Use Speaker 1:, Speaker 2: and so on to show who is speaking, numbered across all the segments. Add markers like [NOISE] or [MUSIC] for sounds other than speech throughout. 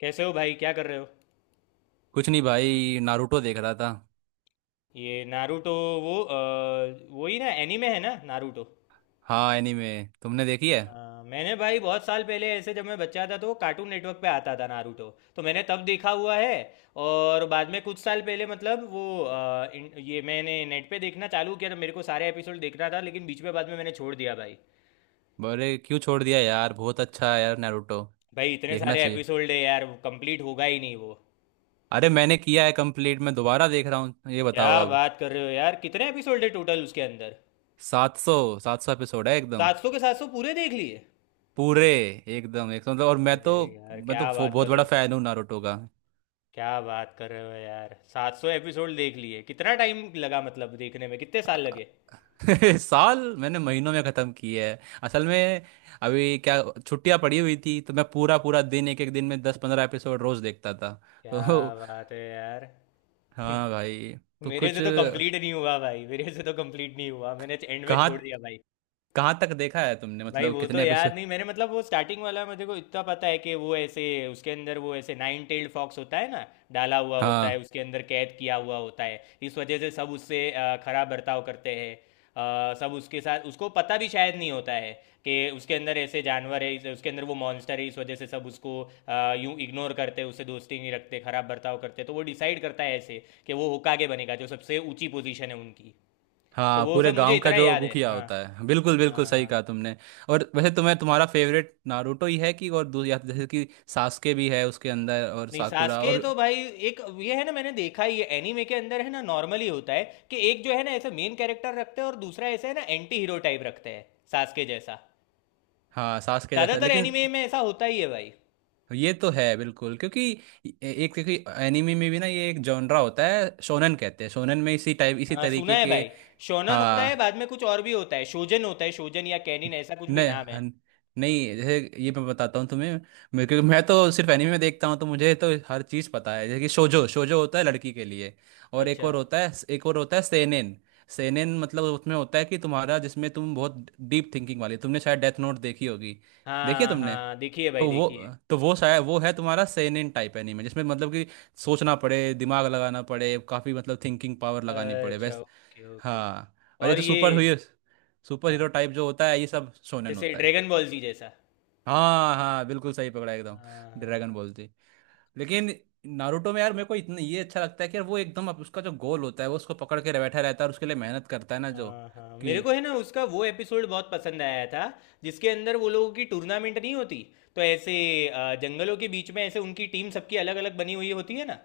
Speaker 1: कैसे हो भाई, क्या कर रहे हो।
Speaker 2: कुछ नहीं भाई, नारुतो देख रहा था।
Speaker 1: ये नारुतो। वो वही ना एनीमे है ना नारुतो।
Speaker 2: हाँ, एनीमे। तुमने देखी है?
Speaker 1: हाँ, मैंने भाई बहुत साल पहले ऐसे जब मैं बच्चा था तो कार्टून नेटवर्क पे आता था नारुतो। तो मैंने तब देखा हुआ है। और बाद में कुछ साल पहले मतलब वो ये मैंने नेट पे देखना चालू किया तो मेरे को सारे एपिसोड देखना था लेकिन बीच में बाद में मैंने छोड़ दिया भाई।
Speaker 2: अरे क्यों छोड़ दिया यार? बहुत अच्छा है यार, नारुतो।
Speaker 1: भाई इतने
Speaker 2: देखना
Speaker 1: सारे
Speaker 2: चाहिए।
Speaker 1: एपिसोड है यार, कंप्लीट होगा ही नहीं वो।
Speaker 2: अरे, मैंने किया है कंप्लीट। मैं दोबारा देख रहा हूँ। ये
Speaker 1: क्या
Speaker 2: बताओ अब।
Speaker 1: बात कर रहे हो यार, कितने एपिसोड है टोटल उसके अंदर।
Speaker 2: 700। 700 एपिसोड है एकदम।
Speaker 1: सात सौ के सात सौ पूरे देख लिए?
Speaker 2: पूरे। एकदम 100, मतलब। और मैं
Speaker 1: अरे
Speaker 2: तो
Speaker 1: यार
Speaker 2: मैं तो
Speaker 1: क्या बात
Speaker 2: बहुत
Speaker 1: कर रहे
Speaker 2: बड़ा
Speaker 1: हो।
Speaker 2: फैन हूँ नारुतो का।
Speaker 1: क्या बात कर रहे हो यार, 700 एपिसोड देख लिए, कितना टाइम लगा, मतलब देखने में कितने साल लगे?
Speaker 2: [LAUGHS] साल मैंने महीनों में ख़त्म किया है असल में। अभी क्या, छुट्टियाँ पड़ी हुई थी तो मैं पूरा पूरा दिन, एक एक दिन में 10 15 एपिसोड रोज़ देखता था। [LAUGHS]
Speaker 1: क्या
Speaker 2: तो
Speaker 1: बात है यार। [LAUGHS]
Speaker 2: हाँ भाई, तो
Speaker 1: मेरे
Speaker 2: कुछ।
Speaker 1: से तो कंप्लीट नहीं हुआ भाई, मेरे से तो कंप्लीट नहीं हुआ, मैंने एंड में
Speaker 2: कहाँ
Speaker 1: छोड़ दिया भाई।
Speaker 2: कहाँ तक देखा है तुमने,
Speaker 1: भाई
Speaker 2: मतलब
Speaker 1: वो तो
Speaker 2: कितने
Speaker 1: याद
Speaker 2: एपिसोड?
Speaker 1: नहीं मैंने, मतलब वो स्टार्टिंग वाला मुझे को इतना पता है कि वो ऐसे उसके अंदर वो ऐसे नाइन टेल्ड फॉक्स होता है ना, डाला हुआ होता है
Speaker 2: हाँ,
Speaker 1: उसके अंदर, कैद किया हुआ होता है, इस वजह से सब उससे खराब बर्ताव करते हैं, सब उसके साथ, उसको पता भी शायद नहीं होता है कि उसके अंदर ऐसे जानवर है, उसके अंदर वो मॉन्स्टर है, इस वजह से सब उसको यूं इग्नोर करते, उससे दोस्ती नहीं रखते, खराब बर्ताव करते, तो वो डिसाइड करता है ऐसे कि वो होकागे बनेगा जो सबसे ऊंची पोजीशन है उनकी। तो
Speaker 2: हाँ,
Speaker 1: वो
Speaker 2: पूरे
Speaker 1: सब मुझे
Speaker 2: गांव का
Speaker 1: इतना
Speaker 2: जो
Speaker 1: याद है,
Speaker 2: मुखिया
Speaker 1: हाँ।
Speaker 2: होता है। बिल्कुल,
Speaker 1: हाँ
Speaker 2: बिल्कुल सही
Speaker 1: हाँ।
Speaker 2: कहा तुमने। और वैसे तुम्हें तुम्हारा फेवरेट नारुतो ही है कि और या जैसे कि सास्के भी है उसके अंदर, और
Speaker 1: नहीं,
Speaker 2: साकुरा
Speaker 1: सास्के
Speaker 2: और।
Speaker 1: तो भाई एक ये है ना, मैंने देखा ये एनीमे के अंदर है ना नॉर्मली होता है कि एक जो है ना ऐसे मेन कैरेक्टर रखते हैं और दूसरा ऐसे है ना एंटी हीरो टाइप रखते हैं, सास्के जैसा।
Speaker 2: हाँ, सास्के जैसा,
Speaker 1: ज्यादातर
Speaker 2: लेकिन
Speaker 1: एनीमे में ऐसा होता ही है भाई।
Speaker 2: ये तो है बिल्कुल, क्योंकि ए- एक क्योंकि एनिमे में भी ना ये एक जॉनरा होता है, शोनन कहते हैं। शोनन में इसी टाइप, इसी
Speaker 1: हाँ सुना
Speaker 2: तरीके
Speaker 1: है
Speaker 2: के।
Speaker 1: भाई, शोनन होता है,
Speaker 2: हाँ,
Speaker 1: बाद में कुछ और भी होता है, शोजन होता है, शोजन या कैनिन ऐसा कुछ भी
Speaker 2: नहीं,
Speaker 1: नाम है।
Speaker 2: नहीं जैसे, ये मैं बताता हूँ तुम्हें। मेरे, क्योंकि मैं तो सिर्फ एनीमे देखता हूँ तो मुझे तो हर चीज़ पता है। जैसे कि शोजो, शोजो होता है लड़की के लिए। और एक
Speaker 1: अच्छा।
Speaker 2: और होता है एक और होता है सेनेन। सेनेन मतलब उसमें होता है कि तुम्हारा, जिसमें तुम बहुत डीप थिंकिंग वाली, तुमने शायद डेथ नोट देखी होगी। देखी है
Speaker 1: हाँ
Speaker 2: तुमने?
Speaker 1: हाँ, देखिए भाई
Speaker 2: तो वो
Speaker 1: देखिए।
Speaker 2: तो वो शायद वो है तुम्हारा सेनेन टाइप एनीमे जिसमें, मतलब कि सोचना पड़े, दिमाग लगाना पड़े काफ़ी, मतलब थिंकिंग पावर लगानी पड़े
Speaker 1: अच्छा,
Speaker 2: वैस।
Speaker 1: Okay okay.
Speaker 2: हाँ, और ये
Speaker 1: और
Speaker 2: तो
Speaker 1: ये।
Speaker 2: सुपर हीरो, सुपर हीरो
Speaker 1: हाँ,
Speaker 2: टाइप जो होता है ये सब शोनेन
Speaker 1: जैसे
Speaker 2: होता है।
Speaker 1: ड्रैगन बॉल जी जैसा।
Speaker 2: हाँ, हाँ, बिल्कुल सही पकड़ा एकदम।
Speaker 1: हाँ हाँ,
Speaker 2: ड्रैगन
Speaker 1: हाँ।
Speaker 2: बॉल जी। लेकिन नारुतो में यार, मेरे को इतना ये अच्छा लगता है कि यार वो एकदम उसका जो गोल होता है वो उसको पकड़ के बैठा रहता है और उसके लिए मेहनत करता है ना जो
Speaker 1: हाँ हाँ,
Speaker 2: कि।
Speaker 1: मेरे को है ना उसका वो एपिसोड बहुत पसंद आया था जिसके अंदर वो लोगों की टूर्नामेंट नहीं होती, तो ऐसे जंगलों के बीच में ऐसे उनकी टीम सबकी अलग अलग बनी हुई होती है ना,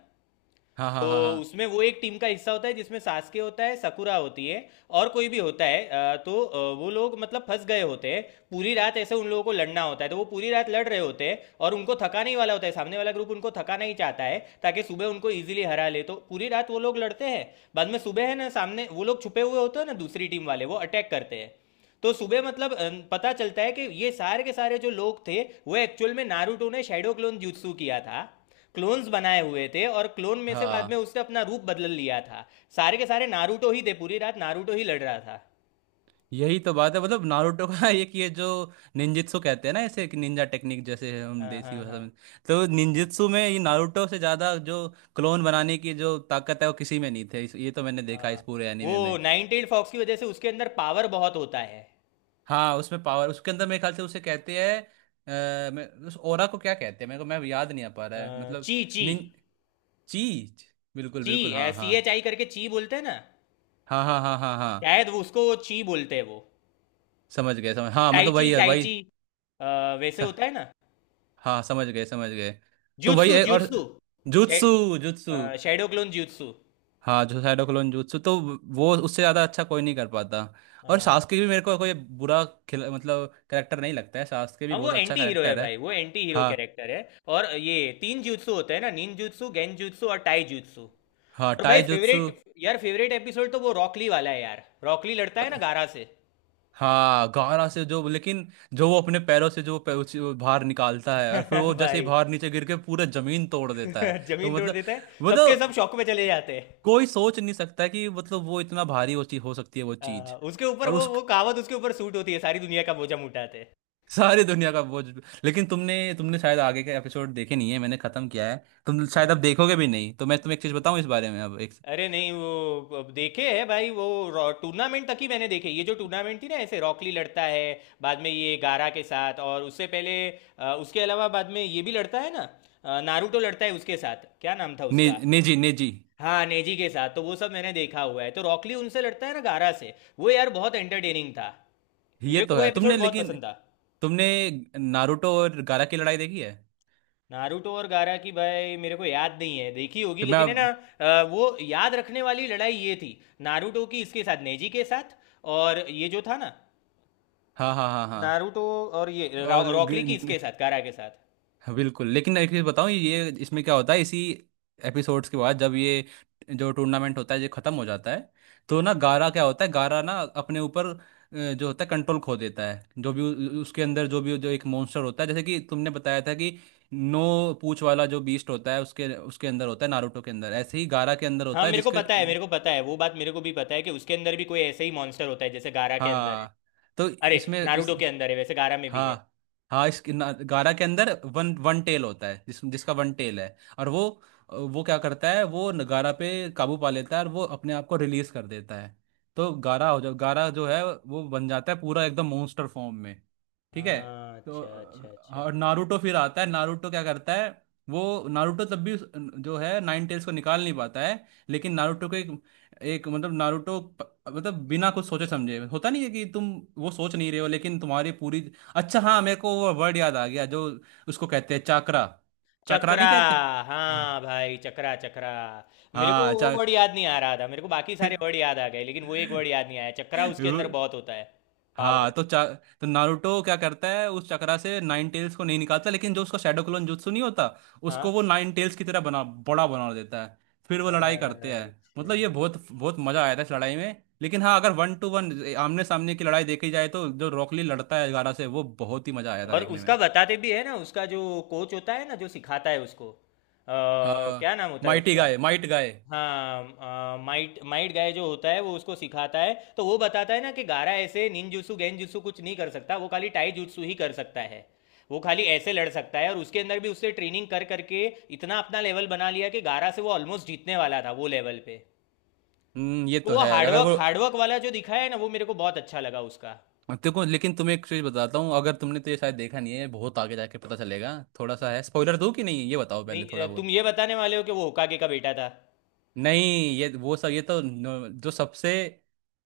Speaker 2: हाँ, हाँ,
Speaker 1: तो
Speaker 2: हाँ, हाँ,
Speaker 1: उसमें वो एक टीम का हिस्सा होता है जिसमें सास्के होता है, सकुरा होती है और कोई भी होता है, तो वो लोग मतलब फंस गए होते हैं। पूरी रात ऐसे उन लोगों को लड़ना होता है, तो वो पूरी रात लड़ रहे होते हैं और उनको थकाने ही वाला होता है सामने वाला ग्रुप, उनको थकाना ही चाहता है ताकि सुबह उनको ईजिली हरा ले, तो पूरी रात वो लोग लड़ते हैं। बाद में सुबह है ना, सामने वो लोग छुपे हुए होते हैं ना दूसरी टीम वाले, वो अटैक करते हैं, तो सुबह मतलब पता चलता है कि ये सारे के सारे जो लोग थे वो एक्चुअल में नारुतो ने शैडो क्लोन जुत्सु किया था, क्लोन्स बनाए हुए थे और क्लोन में से बाद में
Speaker 2: हाँ।
Speaker 1: उसने अपना रूप बदल लिया था, सारे के सारे नारुतो ही थे, पूरी रात नारुतो ही लड़ रहा था।
Speaker 2: यही तो बात है, मतलब नारुतो का। [LAUGHS] एक ये जो निंजित्सु कहते हैं ना ऐसे, एक निंजा टेक्निक, जैसे हम
Speaker 1: हाँ
Speaker 2: देसी
Speaker 1: हाँ
Speaker 2: भाषा
Speaker 1: हाँ।
Speaker 2: में। तो
Speaker 1: हाँ,
Speaker 2: निंजित्सु में ये नारुतो से ज़्यादा जो क्लोन बनाने की जो ताकत है वो किसी में नहीं थे, ये तो मैंने देखा
Speaker 1: हाँ।
Speaker 2: इस पूरे एनीमे
Speaker 1: वो
Speaker 2: में।
Speaker 1: नाइन टेल्ड फॉक्स की वजह से उसके अंदर पावर बहुत होता है।
Speaker 2: हाँ, उसमें पावर उसके अंदर, मेरे ख्याल से उसे कहते हैं, मैं उस ओरा को, क्या कहते हैं मेरे को, मैं याद नहीं आ पा रहा है मतलब।
Speaker 1: ची ची।
Speaker 2: निन चीज। बिल्कुल,
Speaker 1: ची,
Speaker 2: बिल्कुल, हाँ,
Speaker 1: सी
Speaker 2: हाँ,
Speaker 1: एच आई करके ची बोलते हैं ना,
Speaker 2: हाँ, हाँ, हाँ, हाँ, हाँ,
Speaker 1: शायद वो उसको ची बोलते हैं वो।
Speaker 2: समझ गए समझ, हाँ, मतलब वही
Speaker 1: टाइची
Speaker 2: है वही।
Speaker 1: टाइची। अ, वैसे
Speaker 2: स-
Speaker 1: होता है ना।
Speaker 2: हाँ, समझ गए, समझ गए। तो वही
Speaker 1: ज्यूत्सु
Speaker 2: है और
Speaker 1: jutsu.
Speaker 2: Jutsu, jutsu.
Speaker 1: Shadow clone jutsu.
Speaker 2: हाँ, जो साइडो क्लोन जुत्सु, तो वो उससे ज़्यादा अच्छा कोई नहीं कर पाता। और
Speaker 1: हाँ।
Speaker 2: सास्के भी मेरे को कोई बुरा खिला, मतलब करेक्टर नहीं लगता है। सास्के भी
Speaker 1: हाँ, वो
Speaker 2: बहुत अच्छा
Speaker 1: एंटी हीरो है
Speaker 2: करेक्टर है।
Speaker 1: भाई, वो एंटी हीरो
Speaker 2: हाँ
Speaker 1: कैरेक्टर है। और ये तीन jutsu होते हैं ना, निन jutsu, गेन jutsu और टाई jutsu।
Speaker 2: हाँ,
Speaker 1: और भाई
Speaker 2: टाई जुत्सु।
Speaker 1: फेवरेट, यार फेवरेट एपिसोड तो वो रॉकली वाला है यार, रॉकली लड़ता है ना गारा से।
Speaker 2: हाँ, गारा से, जो लेकिन जो वो अपने पैरों से जो वो बाहर निकालता है और फिर वो
Speaker 1: [LAUGHS]
Speaker 2: जैसे ही
Speaker 1: भाई
Speaker 2: बाहर नीचे गिर के पूरा जमीन तोड़ देता है
Speaker 1: [LAUGHS] जमीन
Speaker 2: तो
Speaker 1: तोड़
Speaker 2: मतलब,
Speaker 1: देता है, सबके सब
Speaker 2: मतलब
Speaker 1: शौक में चले जाते हैं।
Speaker 2: कोई सोच नहीं सकता कि मतलब वो इतना भारी हो, हो सकती है वो
Speaker 1: हाँ,
Speaker 2: चीज।
Speaker 1: उसके ऊपर
Speaker 2: और उस
Speaker 1: वो
Speaker 2: [LAUGHS]
Speaker 1: कहावत उसके ऊपर सूट होती है, सारी दुनिया का बोझा उठाते हैं।
Speaker 2: सारी दुनिया का बोझ। लेकिन तुमने तुमने शायद आगे के एपिसोड देखे नहीं है, मैंने खत्म किया है। तुम शायद
Speaker 1: हाँ,
Speaker 2: अब देखोगे भी नहीं, तो मैं तुम्हें एक चीज बताऊं
Speaker 1: हाँ।
Speaker 2: इस बारे में अब एक।
Speaker 1: अरे नहीं, वो अब देखे है भाई, वो टूर्नामेंट तक ही मैंने देखे, ये जो टूर्नामेंट थी ना ऐसे रॉकली लड़ता है बाद में ये गारा के साथ, और उससे पहले उसके अलावा बाद में ये भी लड़ता है ना, नारुतो लड़ता है उसके साथ, क्या नाम था
Speaker 2: ने,
Speaker 1: उसका।
Speaker 2: नेजी, नेजी।
Speaker 1: हाँ, नेजी के साथ, तो वो सब मैंने देखा हुआ है, तो रॉकली उनसे लड़ता है ना गारा से, वो यार बहुत एंटरटेनिंग था,
Speaker 2: ये
Speaker 1: मेरे को
Speaker 2: तो
Speaker 1: वो
Speaker 2: है, तुमने
Speaker 1: एपिसोड बहुत
Speaker 2: लेकिन
Speaker 1: पसंद था।
Speaker 2: तुमने नारुतो और गारा की लड़ाई देखी है?
Speaker 1: नारुतो और गारा की भाई मेरे को याद नहीं है, देखी होगी
Speaker 2: तो
Speaker 1: लेकिन है ना,
Speaker 2: मैं,
Speaker 1: वो याद रखने वाली लड़ाई ये थी, नारुतो की इसके साथ नेजी के साथ, और ये जो था ना
Speaker 2: हाँ, हाँ, हाँ, हाँ,
Speaker 1: नारुतो, और ये
Speaker 2: और
Speaker 1: रॉकली की इसके साथ गारा के साथ।
Speaker 2: हाँ, बिल्कुल, लेकिन एक चीज़ बताऊँ, ये इसमें क्या होता है इसी एपिसोड्स के बाद जब ये जो टूर्नामेंट होता है ये ख़त्म हो जाता है। तो ना गारा क्या होता है, गारा ना अपने ऊपर जो होता है कंट्रोल खो देता है, जो भी उसके अंदर जो भी जो एक मॉन्स्टर होता है, जैसे कि तुमने बताया था कि नो पूछ वाला जो बीस्ट होता है उसके उसके अंदर होता है, नारुतो के अंदर, ऐसे ही गारा के अंदर
Speaker 1: हाँ
Speaker 2: होता है
Speaker 1: मेरे को
Speaker 2: जिसके।
Speaker 1: पता है, मेरे को पता है वो बात, मेरे को भी पता है कि उसके अंदर भी कोई ऐसे ही मॉन्स्टर होता है जैसे गारा के अंदर है।
Speaker 2: हाँ, तो
Speaker 1: अरे,
Speaker 2: इसमें इस,
Speaker 1: नारुतो के अंदर है, वैसे गारा में भी है।
Speaker 2: हाँ, हाँ, गारा के अंदर वन वन टेल होता है, जिसका वन टेल है। और वो क्या करता है वो गारा पे काबू पा लेता है और वो अपने आप को रिलीज कर देता है। तो गारा हो जा गारा जो है वो बन जाता है पूरा एकदम monster फॉर्म में। ठीक है,
Speaker 1: हाँ,
Speaker 2: तो
Speaker 1: अच्छा अच्छा अच्छा।
Speaker 2: और नारुतो फिर आता है, नारुतो क्या करता है वो। नारुतो तब भी जो है नाइन टेल्स को निकाल नहीं पाता है, लेकिन नारुतो को एक, एक मतलब नारुतो मतलब बिना कुछ सोचे समझे होता नहीं है कि तुम वो सोच नहीं रहे हो लेकिन तुम्हारी पूरी, अच्छा हाँ मेरे को वो वर्ड याद आ गया जो उसको कहते हैं चाकरा। चाकरा
Speaker 1: चक्रा।
Speaker 2: नहीं कहते।
Speaker 1: हाँ
Speaker 2: आह,
Speaker 1: भाई चक्रा चक्रा, मेरे को
Speaker 2: हाँ
Speaker 1: वो
Speaker 2: चा।
Speaker 1: वर्ड याद नहीं आ रहा था, मेरे को बाकी सारे वर्ड
Speaker 2: [LAUGHS]
Speaker 1: याद आ गए लेकिन वो एक वर्ड याद नहीं आया, चक्रा उसके अंदर बहुत
Speaker 2: [LAUGHS]
Speaker 1: होता है।
Speaker 2: हाँ
Speaker 1: पावर।
Speaker 2: तो चा, तो नारुतो क्या करता है उस चक्रा से, नाइन टेल्स को नहीं निकालता लेकिन जो उसका शैडो क्लोन जुत्सु नहीं होता, उसको
Speaker 1: हाँ।
Speaker 2: वो नाइन टेल्स की तरह बना, बड़ा बना देता है। फिर वो लड़ाई करते हैं।
Speaker 1: अच्छा।
Speaker 2: मतलब, ये बहुत बहुत मजा आया था इस लड़ाई में, लेकिन हाँ अगर वन टू वन आमने सामने की लड़ाई देखी जाए तो जो रॉकली लड़ता है गारा से, वो बहुत ही मजा आया था
Speaker 1: और
Speaker 2: देखने में।
Speaker 1: उसका बताते भी है ना, उसका जो कोच होता है ना जो सिखाता है उसको,
Speaker 2: हाँ,
Speaker 1: क्या नाम होता है
Speaker 2: माइटी
Speaker 1: उसका।
Speaker 2: गाय, माइट गाय।
Speaker 1: हाँ, माइट माइट गाय जो होता है वो उसको सिखाता है, तो वो बताता है ना कि गारा ऐसे निंजुत्सु गेंजुत्सु कुछ नहीं कर सकता, वो खाली टाई जुत्सु ही कर सकता है, वो खाली ऐसे लड़ सकता है, और उसके अंदर भी उससे ट्रेनिंग कर करके इतना अपना लेवल बना लिया कि गारा से वो ऑलमोस्ट जीतने वाला था वो लेवल पे।
Speaker 2: हम्म, ये
Speaker 1: तो
Speaker 2: तो
Speaker 1: वो
Speaker 2: है, अगर
Speaker 1: हार्डवर्क
Speaker 2: वो।
Speaker 1: हार्डवर्क वाला जो दिखाया है ना, वो मेरे को बहुत अच्छा लगा उसका।
Speaker 2: देखो, लेकिन तुम्हें एक चीज बताता हूँ, अगर तुमने, तो ये शायद देखा नहीं है, बहुत आगे जाके पता चलेगा थोड़ा सा है। स्पॉइलर दूँ कि नहीं ये बताओ पहले
Speaker 1: नहीं,
Speaker 2: थोड़ा
Speaker 1: तुम
Speaker 2: बहुत।
Speaker 1: ये बताने वाले हो कि वो होकागे का बेटा था।
Speaker 2: नहीं, ये वो सब, ये तो जो सबसे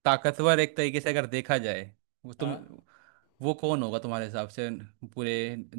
Speaker 2: ताकतवर एक तरीके से अगर देखा जाए, वो तुम,
Speaker 1: हाँ।
Speaker 2: वो कौन होगा तुम्हारे हिसाब से? पूरे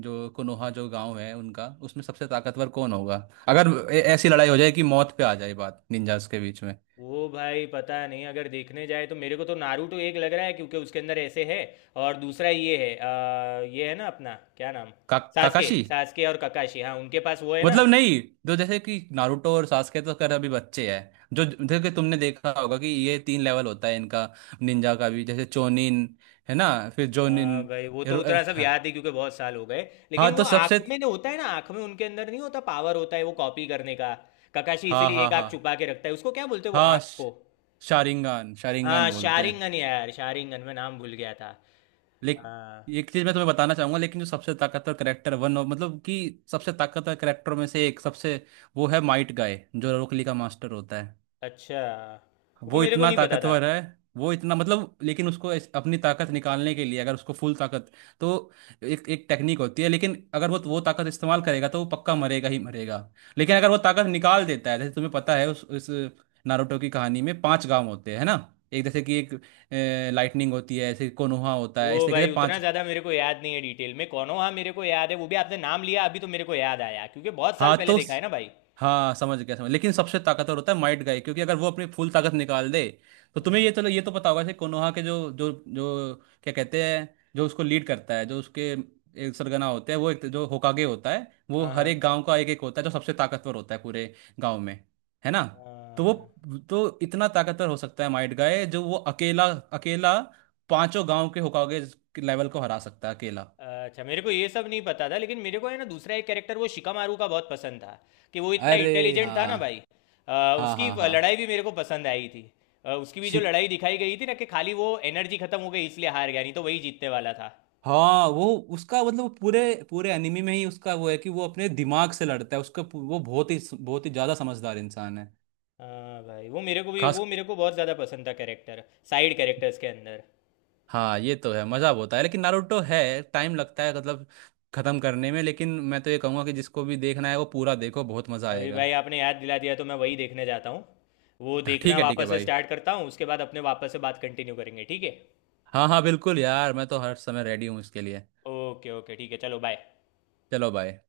Speaker 2: जो कोनोहा जो गांव है उनका, उसमें सबसे ताकतवर कौन होगा अगर ऐसी लड़ाई हो जाए कि मौत पे आ जाए बात निंजास के बीच में?
Speaker 1: वो भाई पता नहीं, अगर देखने जाए तो मेरे को तो नारुतो एक लग रहा है क्योंकि उसके अंदर ऐसे है, और दूसरा ये है, ये है ना अपना क्या नाम। सासके
Speaker 2: काकाशी।
Speaker 1: सासके और ककाशी, हाँ उनके पास वो है ना।
Speaker 2: मतलब नहीं, जो जैसे कि नारुतो और सास्के तो खैर अभी बच्चे हैं, जो जैसे कि तुमने देखा होगा कि ये तीन लेवल होता है इनका, निंजा का भी, जैसे चोनिन, है ना, फिर जोनिन।
Speaker 1: हाँ भाई वो तो उतना सब
Speaker 2: हाँ,
Speaker 1: याद है क्योंकि बहुत साल हो गए।
Speaker 2: हाँ,
Speaker 1: लेकिन वो
Speaker 2: तो
Speaker 1: आंख
Speaker 2: सबसे,
Speaker 1: में ना होता है ना, आंख में उनके अंदर नहीं होता, पावर होता है वो कॉपी करने का। ककाशी
Speaker 2: हाँ,
Speaker 1: इसीलिए
Speaker 2: हाँ,
Speaker 1: एक
Speaker 2: हाँ,
Speaker 1: आंख छुपा के रखता है, उसको क्या बोलते हैं वो
Speaker 2: हाँ,
Speaker 1: आंख को।
Speaker 2: शारिंगान, शारिंगान
Speaker 1: हाँ
Speaker 2: बोलते हैं।
Speaker 1: शारिंगन, यार शारिंगन मैं नाम भूल गया था।
Speaker 2: लेकिन
Speaker 1: हाँ।
Speaker 2: एक चीज मैं तुम्हें बताना चाहूंगा, लेकिन जो सबसे ताकतवर करेक्टर, वन ऑफ, मतलब कि सबसे ताकतवर करेक्टर में से एक, सबसे, वो है माइट गाय जो रोकली का मास्टर होता है।
Speaker 1: अच्छा, वो
Speaker 2: वो
Speaker 1: मेरे को
Speaker 2: इतना
Speaker 1: नहीं पता था।
Speaker 2: ताकतवर है, वो इतना मतलब, लेकिन उसको अपनी ताकत निकालने के लिए, अगर उसको फुल ताकत, तो एक एक टेक्निक होती है, लेकिन अगर वो ताकत इस्तेमाल करेगा तो वो पक्का मरेगा ही मरेगा। लेकिन अगर वो ताकत निकाल देता है, जैसे तुम्हें पता है उस, नारुतो की कहानी में पांच गांव होते हैं, है ना। एक जैसे कि एक लाइटनिंग होती है, ऐसे कोनोहा होता
Speaker 1: वो
Speaker 2: है, इस तरीके
Speaker 1: भाई
Speaker 2: से
Speaker 1: उतना
Speaker 2: पांच।
Speaker 1: ज़्यादा मेरे को याद नहीं है डिटेल में कौनो, हाँ मेरे को याद है, वो भी आपने नाम लिया अभी तो मेरे को याद आया क्योंकि बहुत साल
Speaker 2: हाँ,
Speaker 1: पहले
Speaker 2: तो
Speaker 1: देखा है ना भाई।
Speaker 2: हाँ, समझ गया, समझ, लेकिन सबसे ताकतवर होता है माइट गाय, क्योंकि अगर वो अपनी फुल ताकत निकाल दे, तो तुम्हें
Speaker 1: हम्म।
Speaker 2: ये, चलो ये तो पता होगा कि कोनोहा के जो जो जो क्या कहते हैं, जो उसको लीड करता है, जो उसके एक सरगना होते हैं, वो एक जो होकागे होता है, वो
Speaker 1: हाँ
Speaker 2: हर एक
Speaker 1: हाँ
Speaker 2: गांव का एक एक होता है जो सबसे ताकतवर होता है पूरे गांव में, है ना। तो वो,
Speaker 1: हाँ।
Speaker 2: तो इतना ताकतवर हो सकता है माइट गाय, जो वो अकेला, अकेला पांचों गांव के होकागे लेवल को हरा सकता है अकेला।
Speaker 1: हाँ अच्छा, मेरे को ये सब नहीं पता था, लेकिन मेरे को है ना दूसरा एक कैरेक्टर वो शिकामारू का बहुत पसंद था, कि वो इतना
Speaker 2: अरे,
Speaker 1: इंटेलिजेंट था ना भाई।
Speaker 2: हाँ, हाँ,
Speaker 1: उसकी
Speaker 2: हाँ, हाँ,
Speaker 1: लड़ाई भी मेरे को पसंद आई थी। उसकी भी जो लड़ाई दिखाई गई थी ना, कि खाली वो एनर्जी खत्म हो गई इसलिए हार गया, नहीं तो वही जीतने वाला था।
Speaker 2: हाँ। वो उसका मतलब, वो पूरे, पूरे एनिमी में ही उसका वो है कि वो अपने दिमाग से लड़ता है, उसका वो बहुत ही ज्यादा समझदार इंसान है।
Speaker 1: हाँ भाई, वो मेरे को भी,
Speaker 2: खास।
Speaker 1: वो मेरे को बहुत ज़्यादा पसंद था कैरेक्टर, साइड कैरेक्टर्स के अंदर।
Speaker 2: हाँ, ये तो है, मजा बहुत है, लेकिन नारुतो है, टाइम लगता है, मतलब खत्म करने में। लेकिन मैं तो ये कहूँगा कि जिसको भी देखना है वो पूरा देखो, बहुत मजा
Speaker 1: अभी
Speaker 2: आएगा।
Speaker 1: भाई आपने याद दिला दिया तो मैं वही देखने जाता हूँ, वो
Speaker 2: [LAUGHS]
Speaker 1: देखना
Speaker 2: ठीक है, ठीक है
Speaker 1: वापस से
Speaker 2: भाई।
Speaker 1: स्टार्ट करता हूँ, उसके बाद अपने वापस से बात कंटिन्यू करेंगे, ठीक है।
Speaker 2: हाँ, हाँ, बिल्कुल यार, मैं तो हर समय रेडी हूँ इसके लिए।
Speaker 1: ओके ओके, ठीक है, चलो बाय।
Speaker 2: चलो भाई।